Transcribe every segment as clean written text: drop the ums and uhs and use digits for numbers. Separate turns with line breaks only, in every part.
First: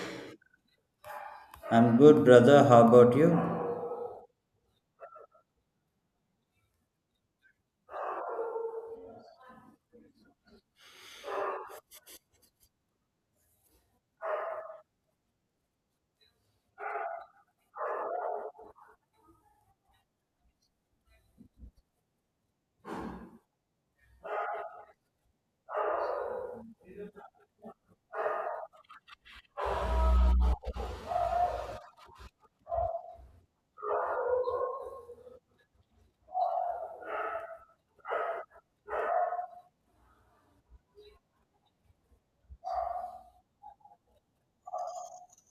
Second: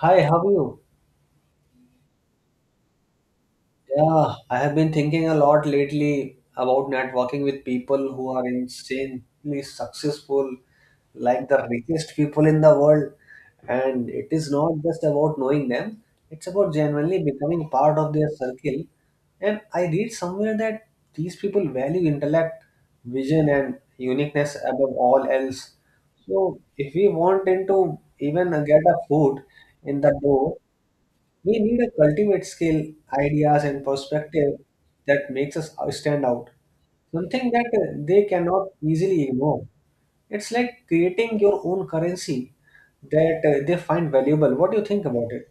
Hi, how are you?
I'm good, brother. How about you?
Yeah, I have been thinking a lot lately about networking with people who are insanely successful, like the richest people in the world. And it is not just about knowing them, it's about genuinely becoming part of their circle. And I read somewhere that these people value intellect, vision, and uniqueness above all else. So if we want into even get a foot in the door, we need a cultivate skill, ideas, and perspective that makes us stand out, something that they cannot easily ignore. It's like creating your own currency that they find valuable. What do you think about it?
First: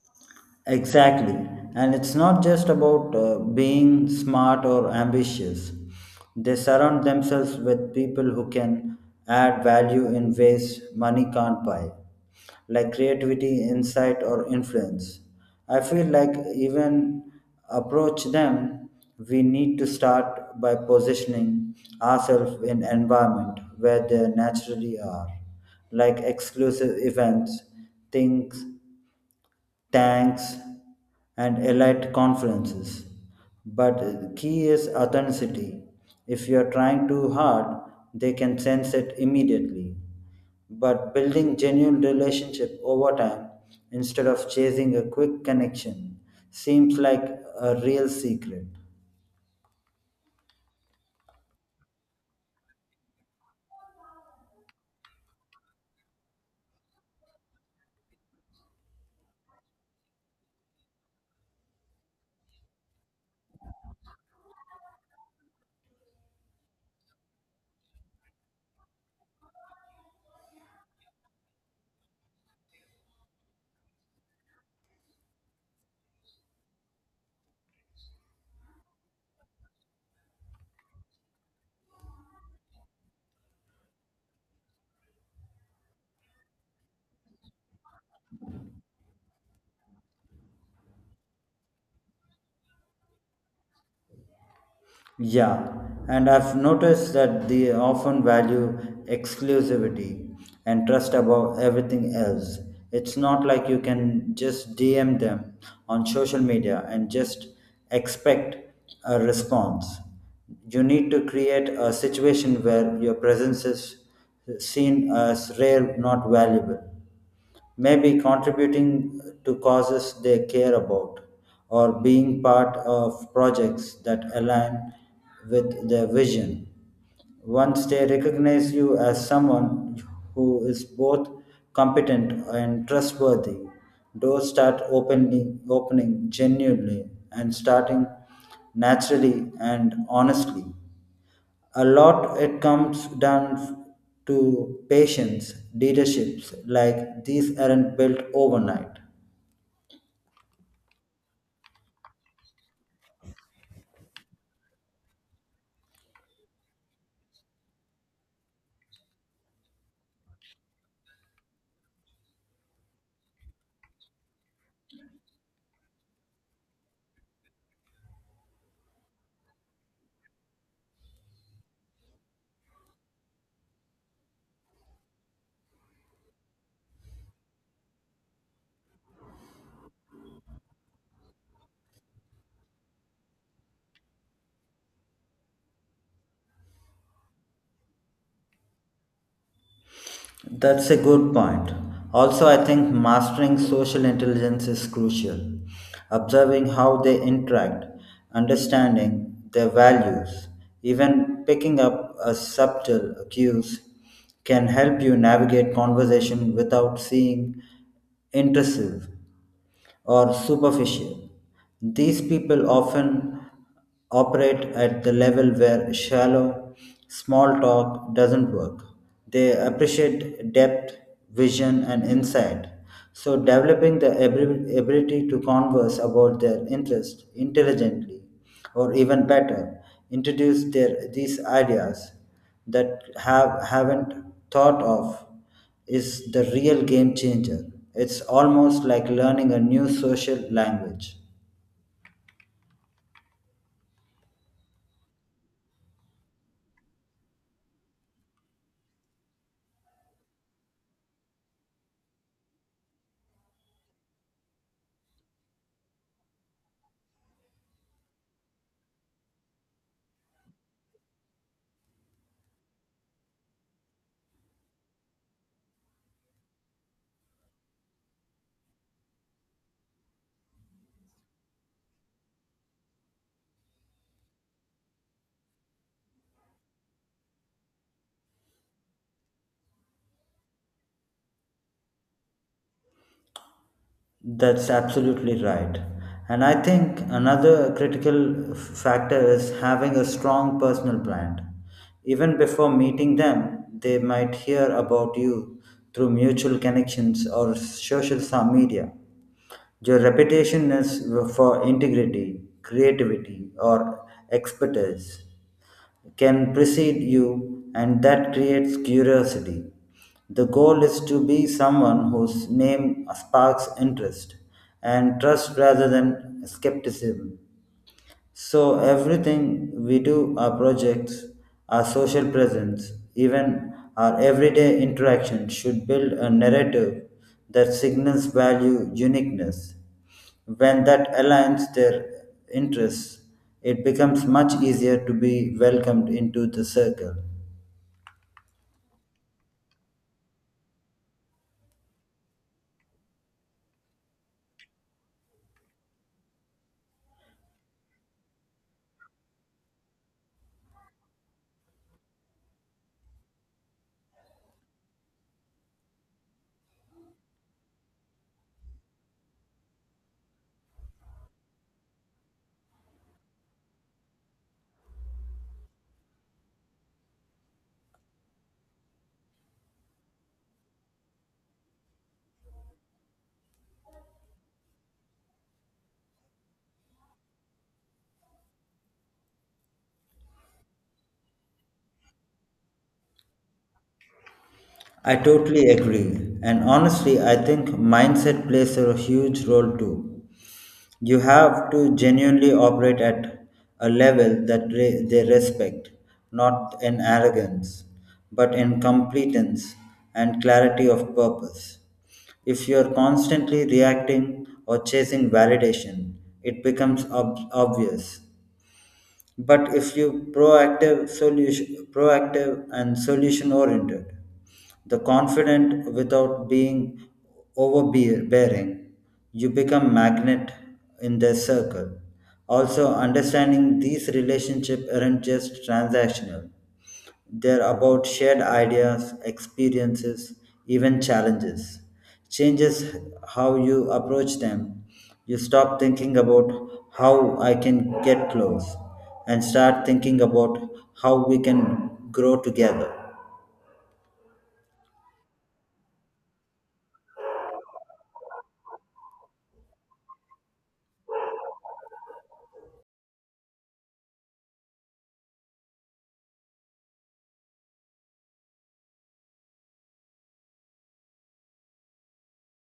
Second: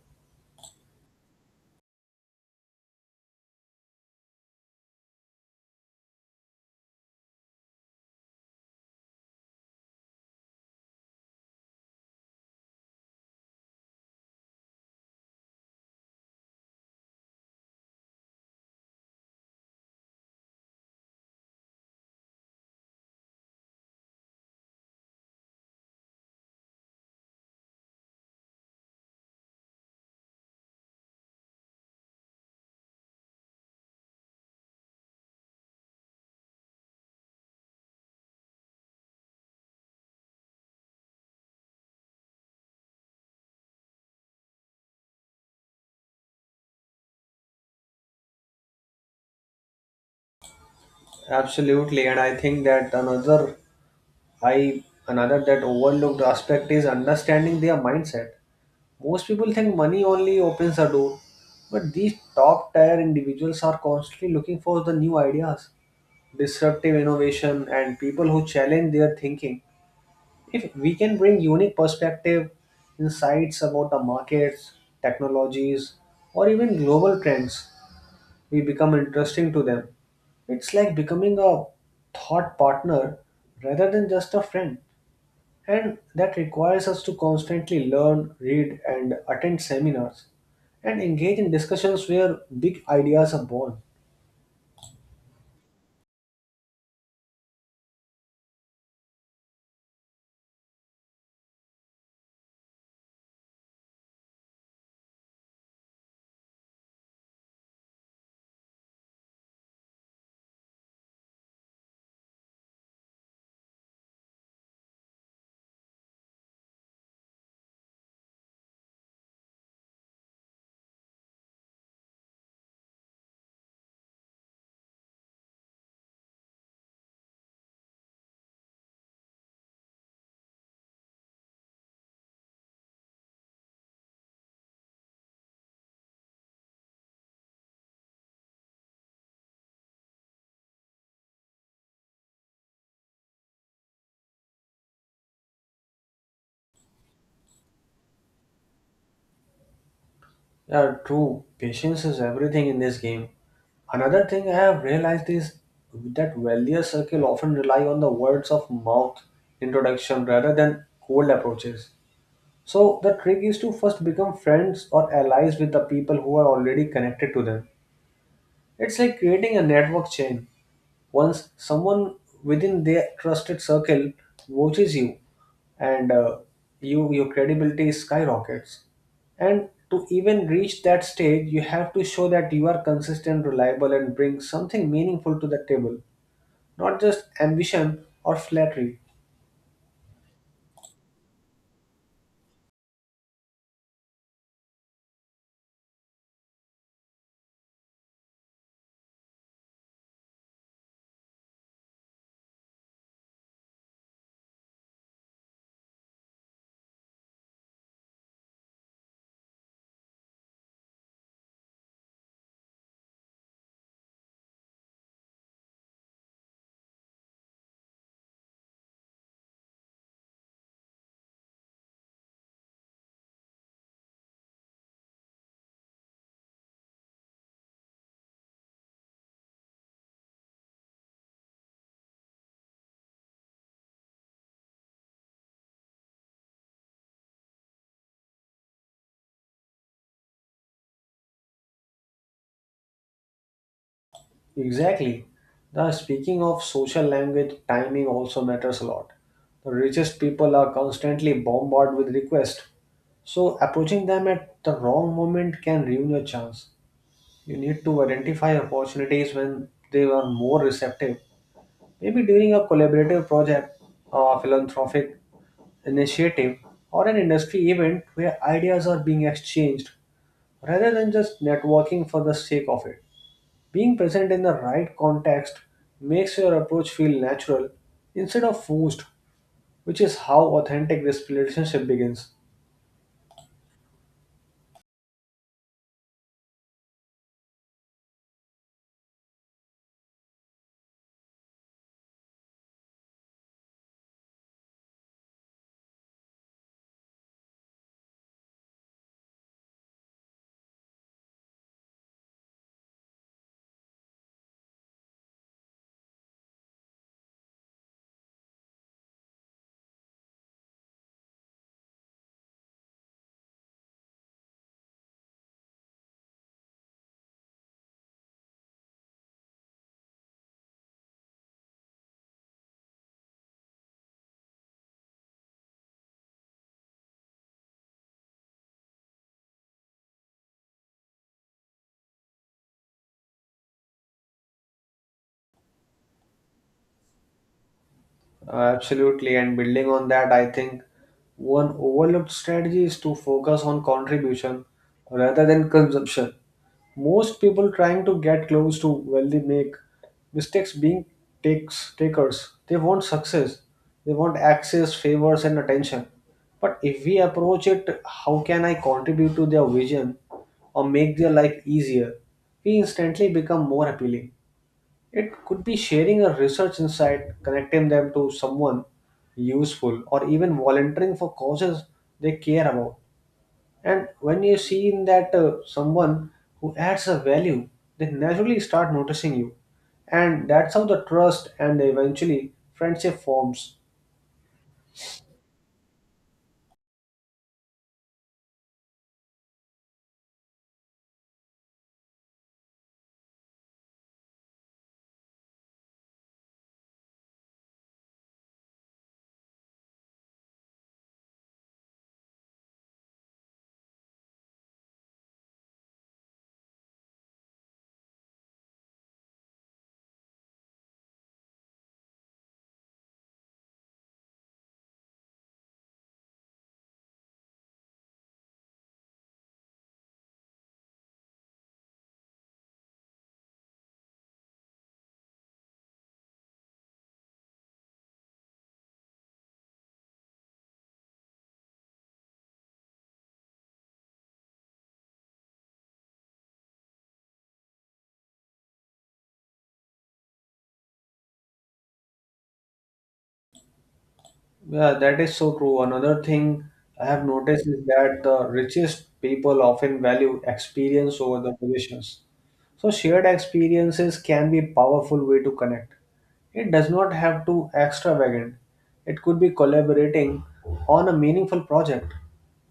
Exactly. And it's not just about being smart or ambitious. They surround themselves with people who can add value in ways money can't buy, like creativity, insight, or influence. I feel like even approach them, we need to start by positioning ourselves in environment where they naturally are, like exclusive events, things tanks, and elite conferences. But the key is authenticity. If you're trying too hard, they can sense it immediately. But building genuine relationship over time instead of chasing a quick connection seems like a real secret.
Absolutely, and I think that I another that overlooked aspect is understanding their mindset. Most people think money only opens a door, but these top tier individuals are constantly looking for the new ideas, disruptive innovation and people who challenge their thinking. If we can bring unique perspective, insights about the markets, technologies, or even global trends, we become interesting to them. It's like becoming a thought partner rather than just a friend, and that requires us to constantly learn, read, and attend seminars, and engage in discussions where big ideas are born.
Yeah, and I've noticed that they often value exclusivity and trust above everything else. It's not like you can just DM them on social media and just expect a response. You need to create a situation where your presence is seen as rare, not valuable. Maybe contributing to causes they care about or being part of projects that align with their vision. Once they recognize you as someone who is both competent and trustworthy, doors start opening, opening genuinely and starting naturally and honestly a lot it comes down to patience. Leaderships like these aren't built overnight.
Yeah, true. Patience is everything in this game. Another thing I have realized is that wealthier circle often rely on the words of mouth introduction rather than cold approaches. So the trick is to first become friends or allies with the people who are already connected to them. It's like creating a network chain. Once someone within their trusted circle watches you, and your credibility skyrockets. And to even reach that stage, you have to show that you are consistent, reliable, and bring something meaningful to the table, not just ambition or flattery.
That's a good point. Also, I think mastering social intelligence is crucial, observing how they interact, understanding their values, even picking up a subtle cues can help you navigate conversation without seeing intrusive or superficial. These people often operate at the level where shallow, small talk doesn't work. They appreciate depth, vision, and insight. So, developing the ability to converse about their interest intelligently, or even better, introduce their, these ideas that have, haven't thought of is the real game changer. It's almost like learning a new social language.
Exactly. Now, speaking of social language, timing also matters a lot. The richest people are constantly bombarded with requests, so approaching them at the wrong moment can ruin your chance. You need to identify opportunities when they are more receptive. Maybe during a collaborative project, a philanthropic initiative, or an industry event where ideas are being exchanged rather than just networking for the sake of it. Being present in the right context makes your approach feel natural instead of forced, which is how authentic this relationship begins.
That's absolutely right. And I think another critical factor is having a strong personal brand. Even before meeting them, they might hear about you through mutual connections or social media. Your reputation is for integrity, creativity, or expertise can precede you, and that creates curiosity. The goal is to be someone whose name sparks interest and trust rather than skepticism. So everything we do, our projects, our social presence, even our everyday interaction should build a narrative that signals value uniqueness. When that aligns their interests, it becomes much easier to be welcomed into the circle.
Absolutely, and building on that, I think one overlooked strategy is to focus on contribution rather than consumption. Most people trying to get close to wealthy make mistakes being takes takers. They want success, they want access, favors, and attention. But if we approach it, how can I contribute to their vision or make their life easier? We instantly become more appealing. It could be sharing a research insight, connecting them to someone useful, or even volunteering for causes they care about. And when you see in that someone who adds a value, they naturally start noticing you. And that's how the trust and eventually friendship forms.
I totally agree. And honestly, I think mindset plays a huge role too. You have to genuinely operate at a level that they respect, not in arrogance, but in competence and clarity of purpose. If you're constantly reacting or chasing validation, it becomes obvious. But if you proactive solution proactive and solution oriented, the confident without being overbearing, you become magnet in their circle. Also, understanding these relationship aren't just transactional, they're about shared ideas, experiences, even challenges. Changes how you approach them. You stop thinking about how I can get close and start thinking about how we can grow together.
Yeah, that is so true. Another thing I have noticed is that the richest people often value experience over the positions. So shared experiences can be powerful way to connect. It does not have to extravagant. It could be collaborating on a meaningful project,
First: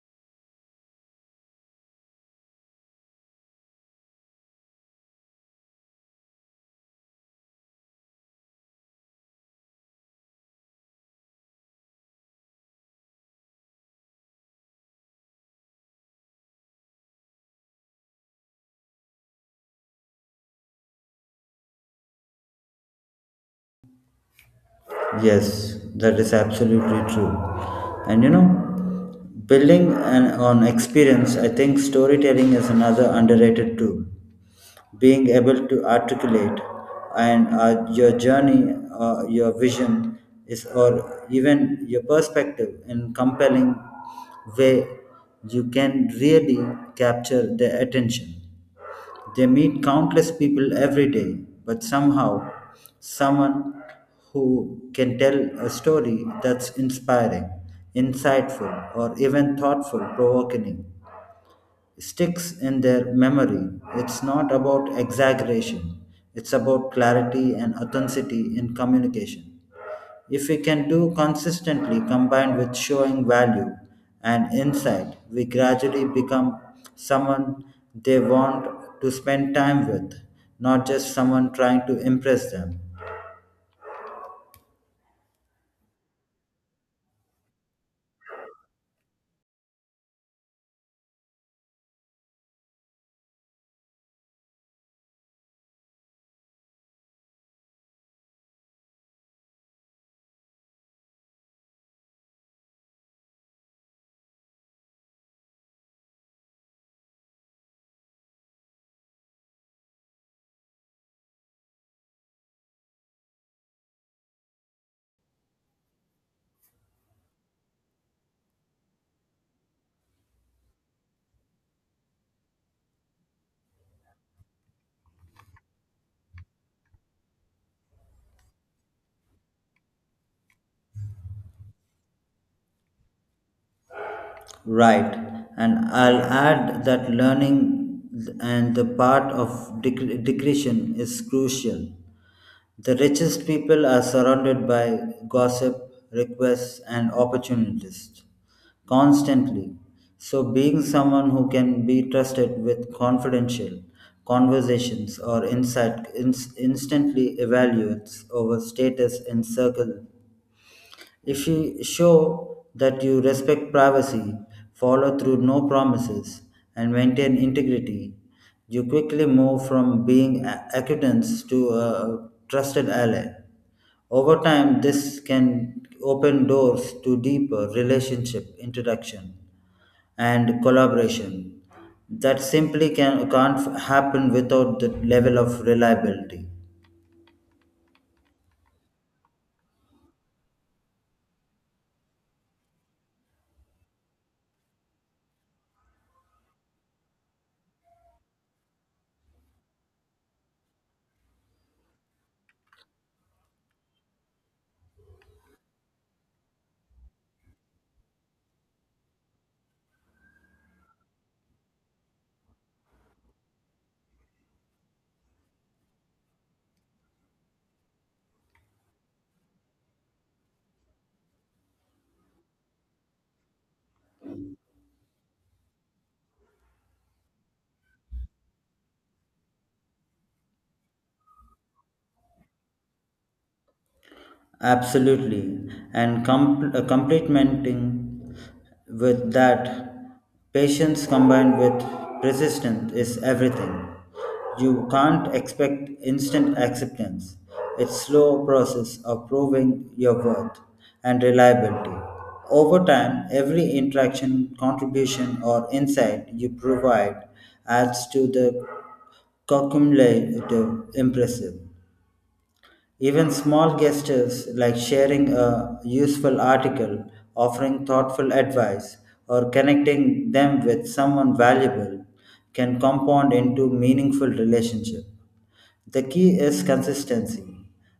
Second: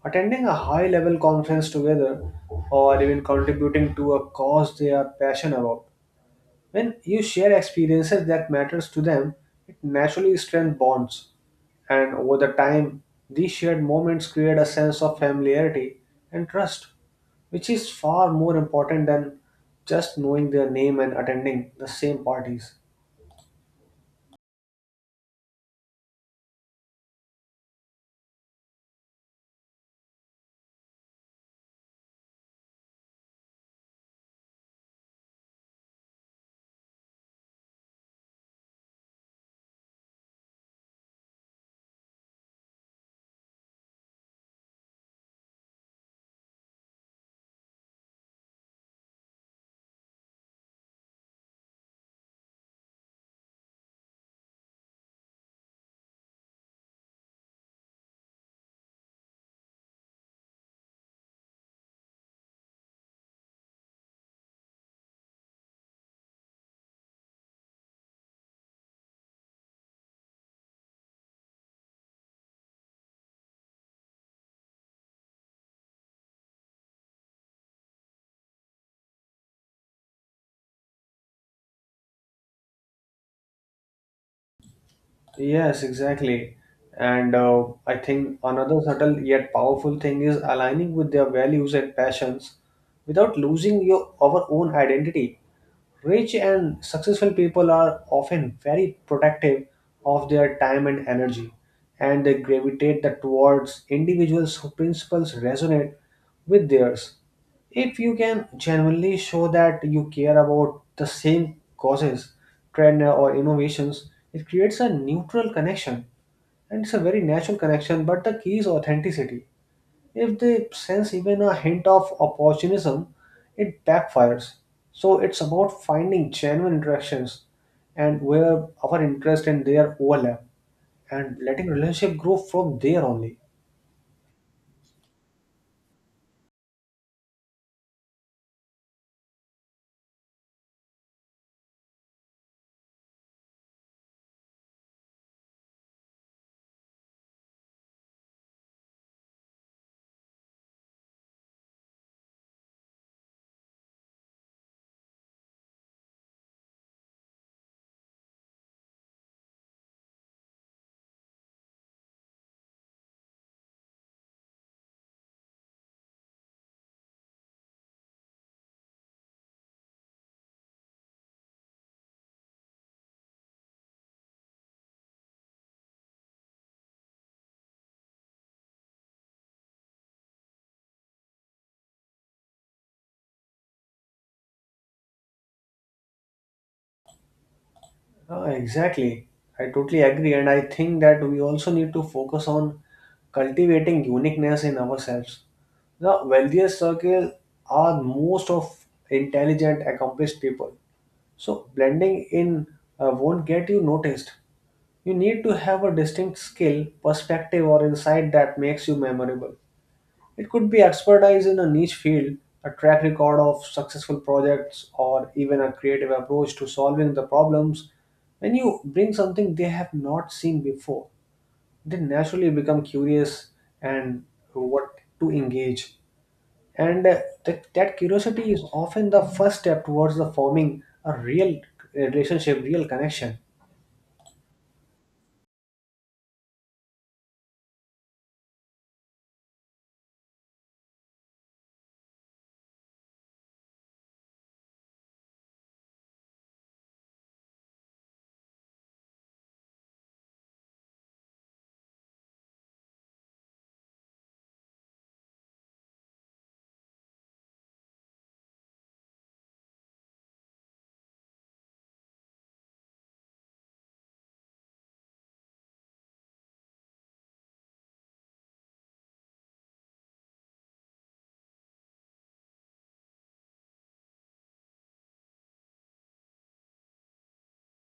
attending a high level conference together, or even contributing to a cause they are passionate about. When you share experiences that matters to them, it naturally strengthens bonds and over the time, these shared moments create a sense of familiarity and trust, which is far more important than just knowing their name and attending the same parties.
Yes, that is absolutely true. And you know, building an, on experience, I think storytelling is another underrated tool. Being able to articulate and your journey, your vision is, or even your perspective in compelling way, you can really capture their attention. They meet countless people every day, but somehow, someone who can tell a story that's inspiring, insightful, or even thoughtful provoking sticks in their memory. It's not about exaggeration, it's about clarity and authenticity in communication. If we can do consistently combined with showing value and insight, we gradually become someone they want to spend time with, not just someone trying to impress them.
Yes, exactly. And I think another subtle yet powerful thing is aligning with their values and passions without losing your our own identity. Rich and successful people are often very protective of their time and energy, and they gravitate towards individuals whose principles resonate with theirs. If you can genuinely show that you care about the same causes, trend, or innovations, it creates a neutral connection, and it's a very natural connection. But the key is authenticity, if they sense even a hint of opportunism, it backfires. So it's about finding genuine interactions and where our interest and their overlap, and letting relationship grow from there only.
Right, and I'll add that learning and the part of decretion is crucial. The richest people are surrounded by gossip, requests, and opportunities constantly. So, being someone who can be trusted with confidential conversations or insight instantly evaluates over status in circle. If you show that you respect privacy, follow through no promises, and maintain integrity, you quickly move from being acquaintance to a trusted ally. Over time, this can open doors to deeper relationship introduction and collaboration that simply can't happen without the level of reliability.
Exactly. I totally agree. And I think that we also need to focus on cultivating uniqueness in ourselves. The wealthiest circle are most of intelligent, accomplished people. So blending in won't get you noticed. You need to have a distinct skill, perspective, or insight that makes you memorable. It could be expertise in a niche field, a track record of successful projects, or even a creative approach to solving the problems. When you bring something they have not seen before, they naturally become curious and what to engage. And that curiosity is often the first step towards the forming a real relationship, real connection.
Absolutely. And complementing with that, patience combined with persistence is everything. You can't expect instant acceptance. It's slow process of proving your worth and reliability. Over time, every interaction, contribution, or insight you provide adds to the cumulative impressive. Even small gestures like sharing a useful article, offering thoughtful advice, or connecting them with someone valuable can compound into meaningful relationship. The key is consistency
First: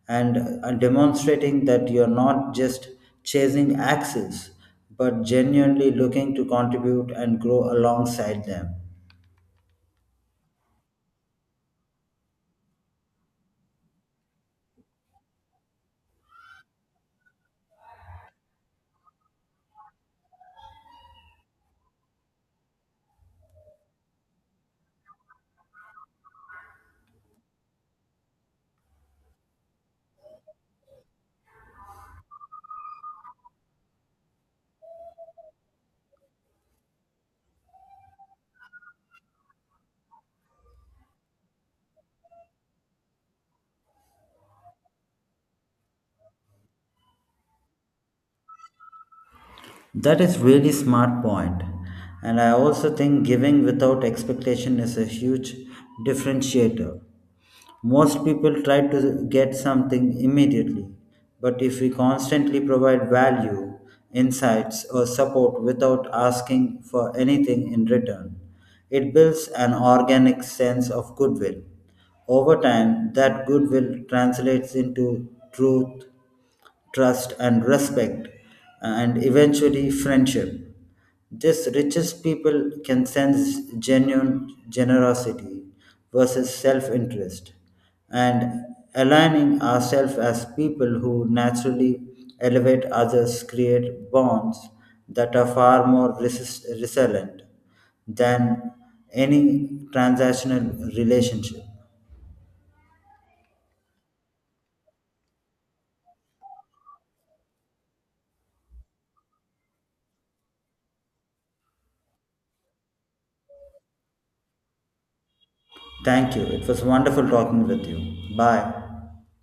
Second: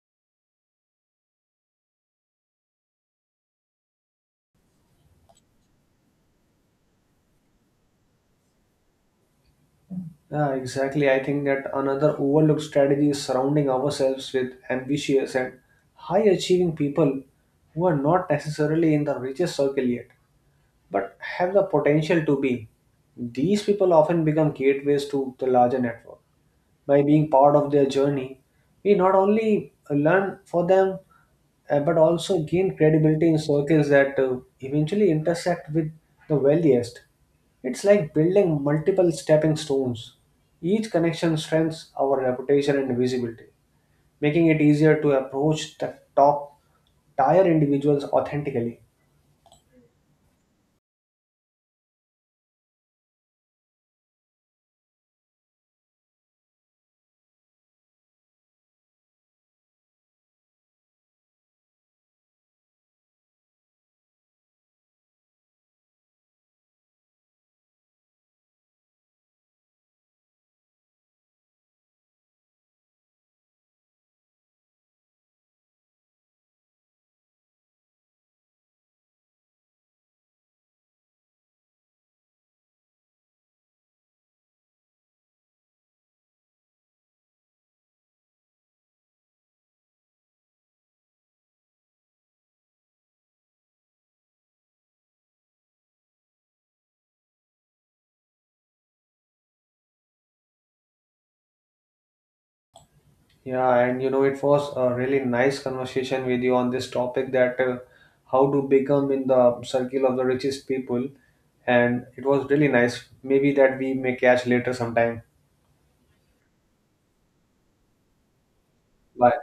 and demonstrating that you're not just chasing axes but genuinely looking to contribute and grow alongside them.
Yeah, exactly. I think that another overlooked strategy is surrounding ourselves with ambitious and high achieving people who are not necessarily in the richest circle yet, but have the potential to be. These people often become gateways to the larger network. By being part of their journey, we not only learn for them but also gain credibility in circles that eventually intersect with the wealthiest. It's like building multiple stepping stones. Each connection strengthens our reputation and visibility, making it easier to approach the top tier individuals authentically.
That is really smart point. And I also think giving without expectation is a huge differentiator. Most people try to get something immediately, but if we constantly provide value, insights, or support without asking for anything in return, it builds an organic sense of goodwill. Over time, that goodwill translates into trust, and respect, and eventually friendship. This richest people can sense genuine generosity versus self interest, and aligning ourselves as people who naturally elevate others create bonds that are far more resilient than any transactional relationship.
Yeah, and you know, it was a really nice conversation with you on this topic that how to become in the circle of the richest people. And it was really nice. Maybe that we may catch later sometime.
Thank you. It was wonderful talking with you. Bye.
Bye.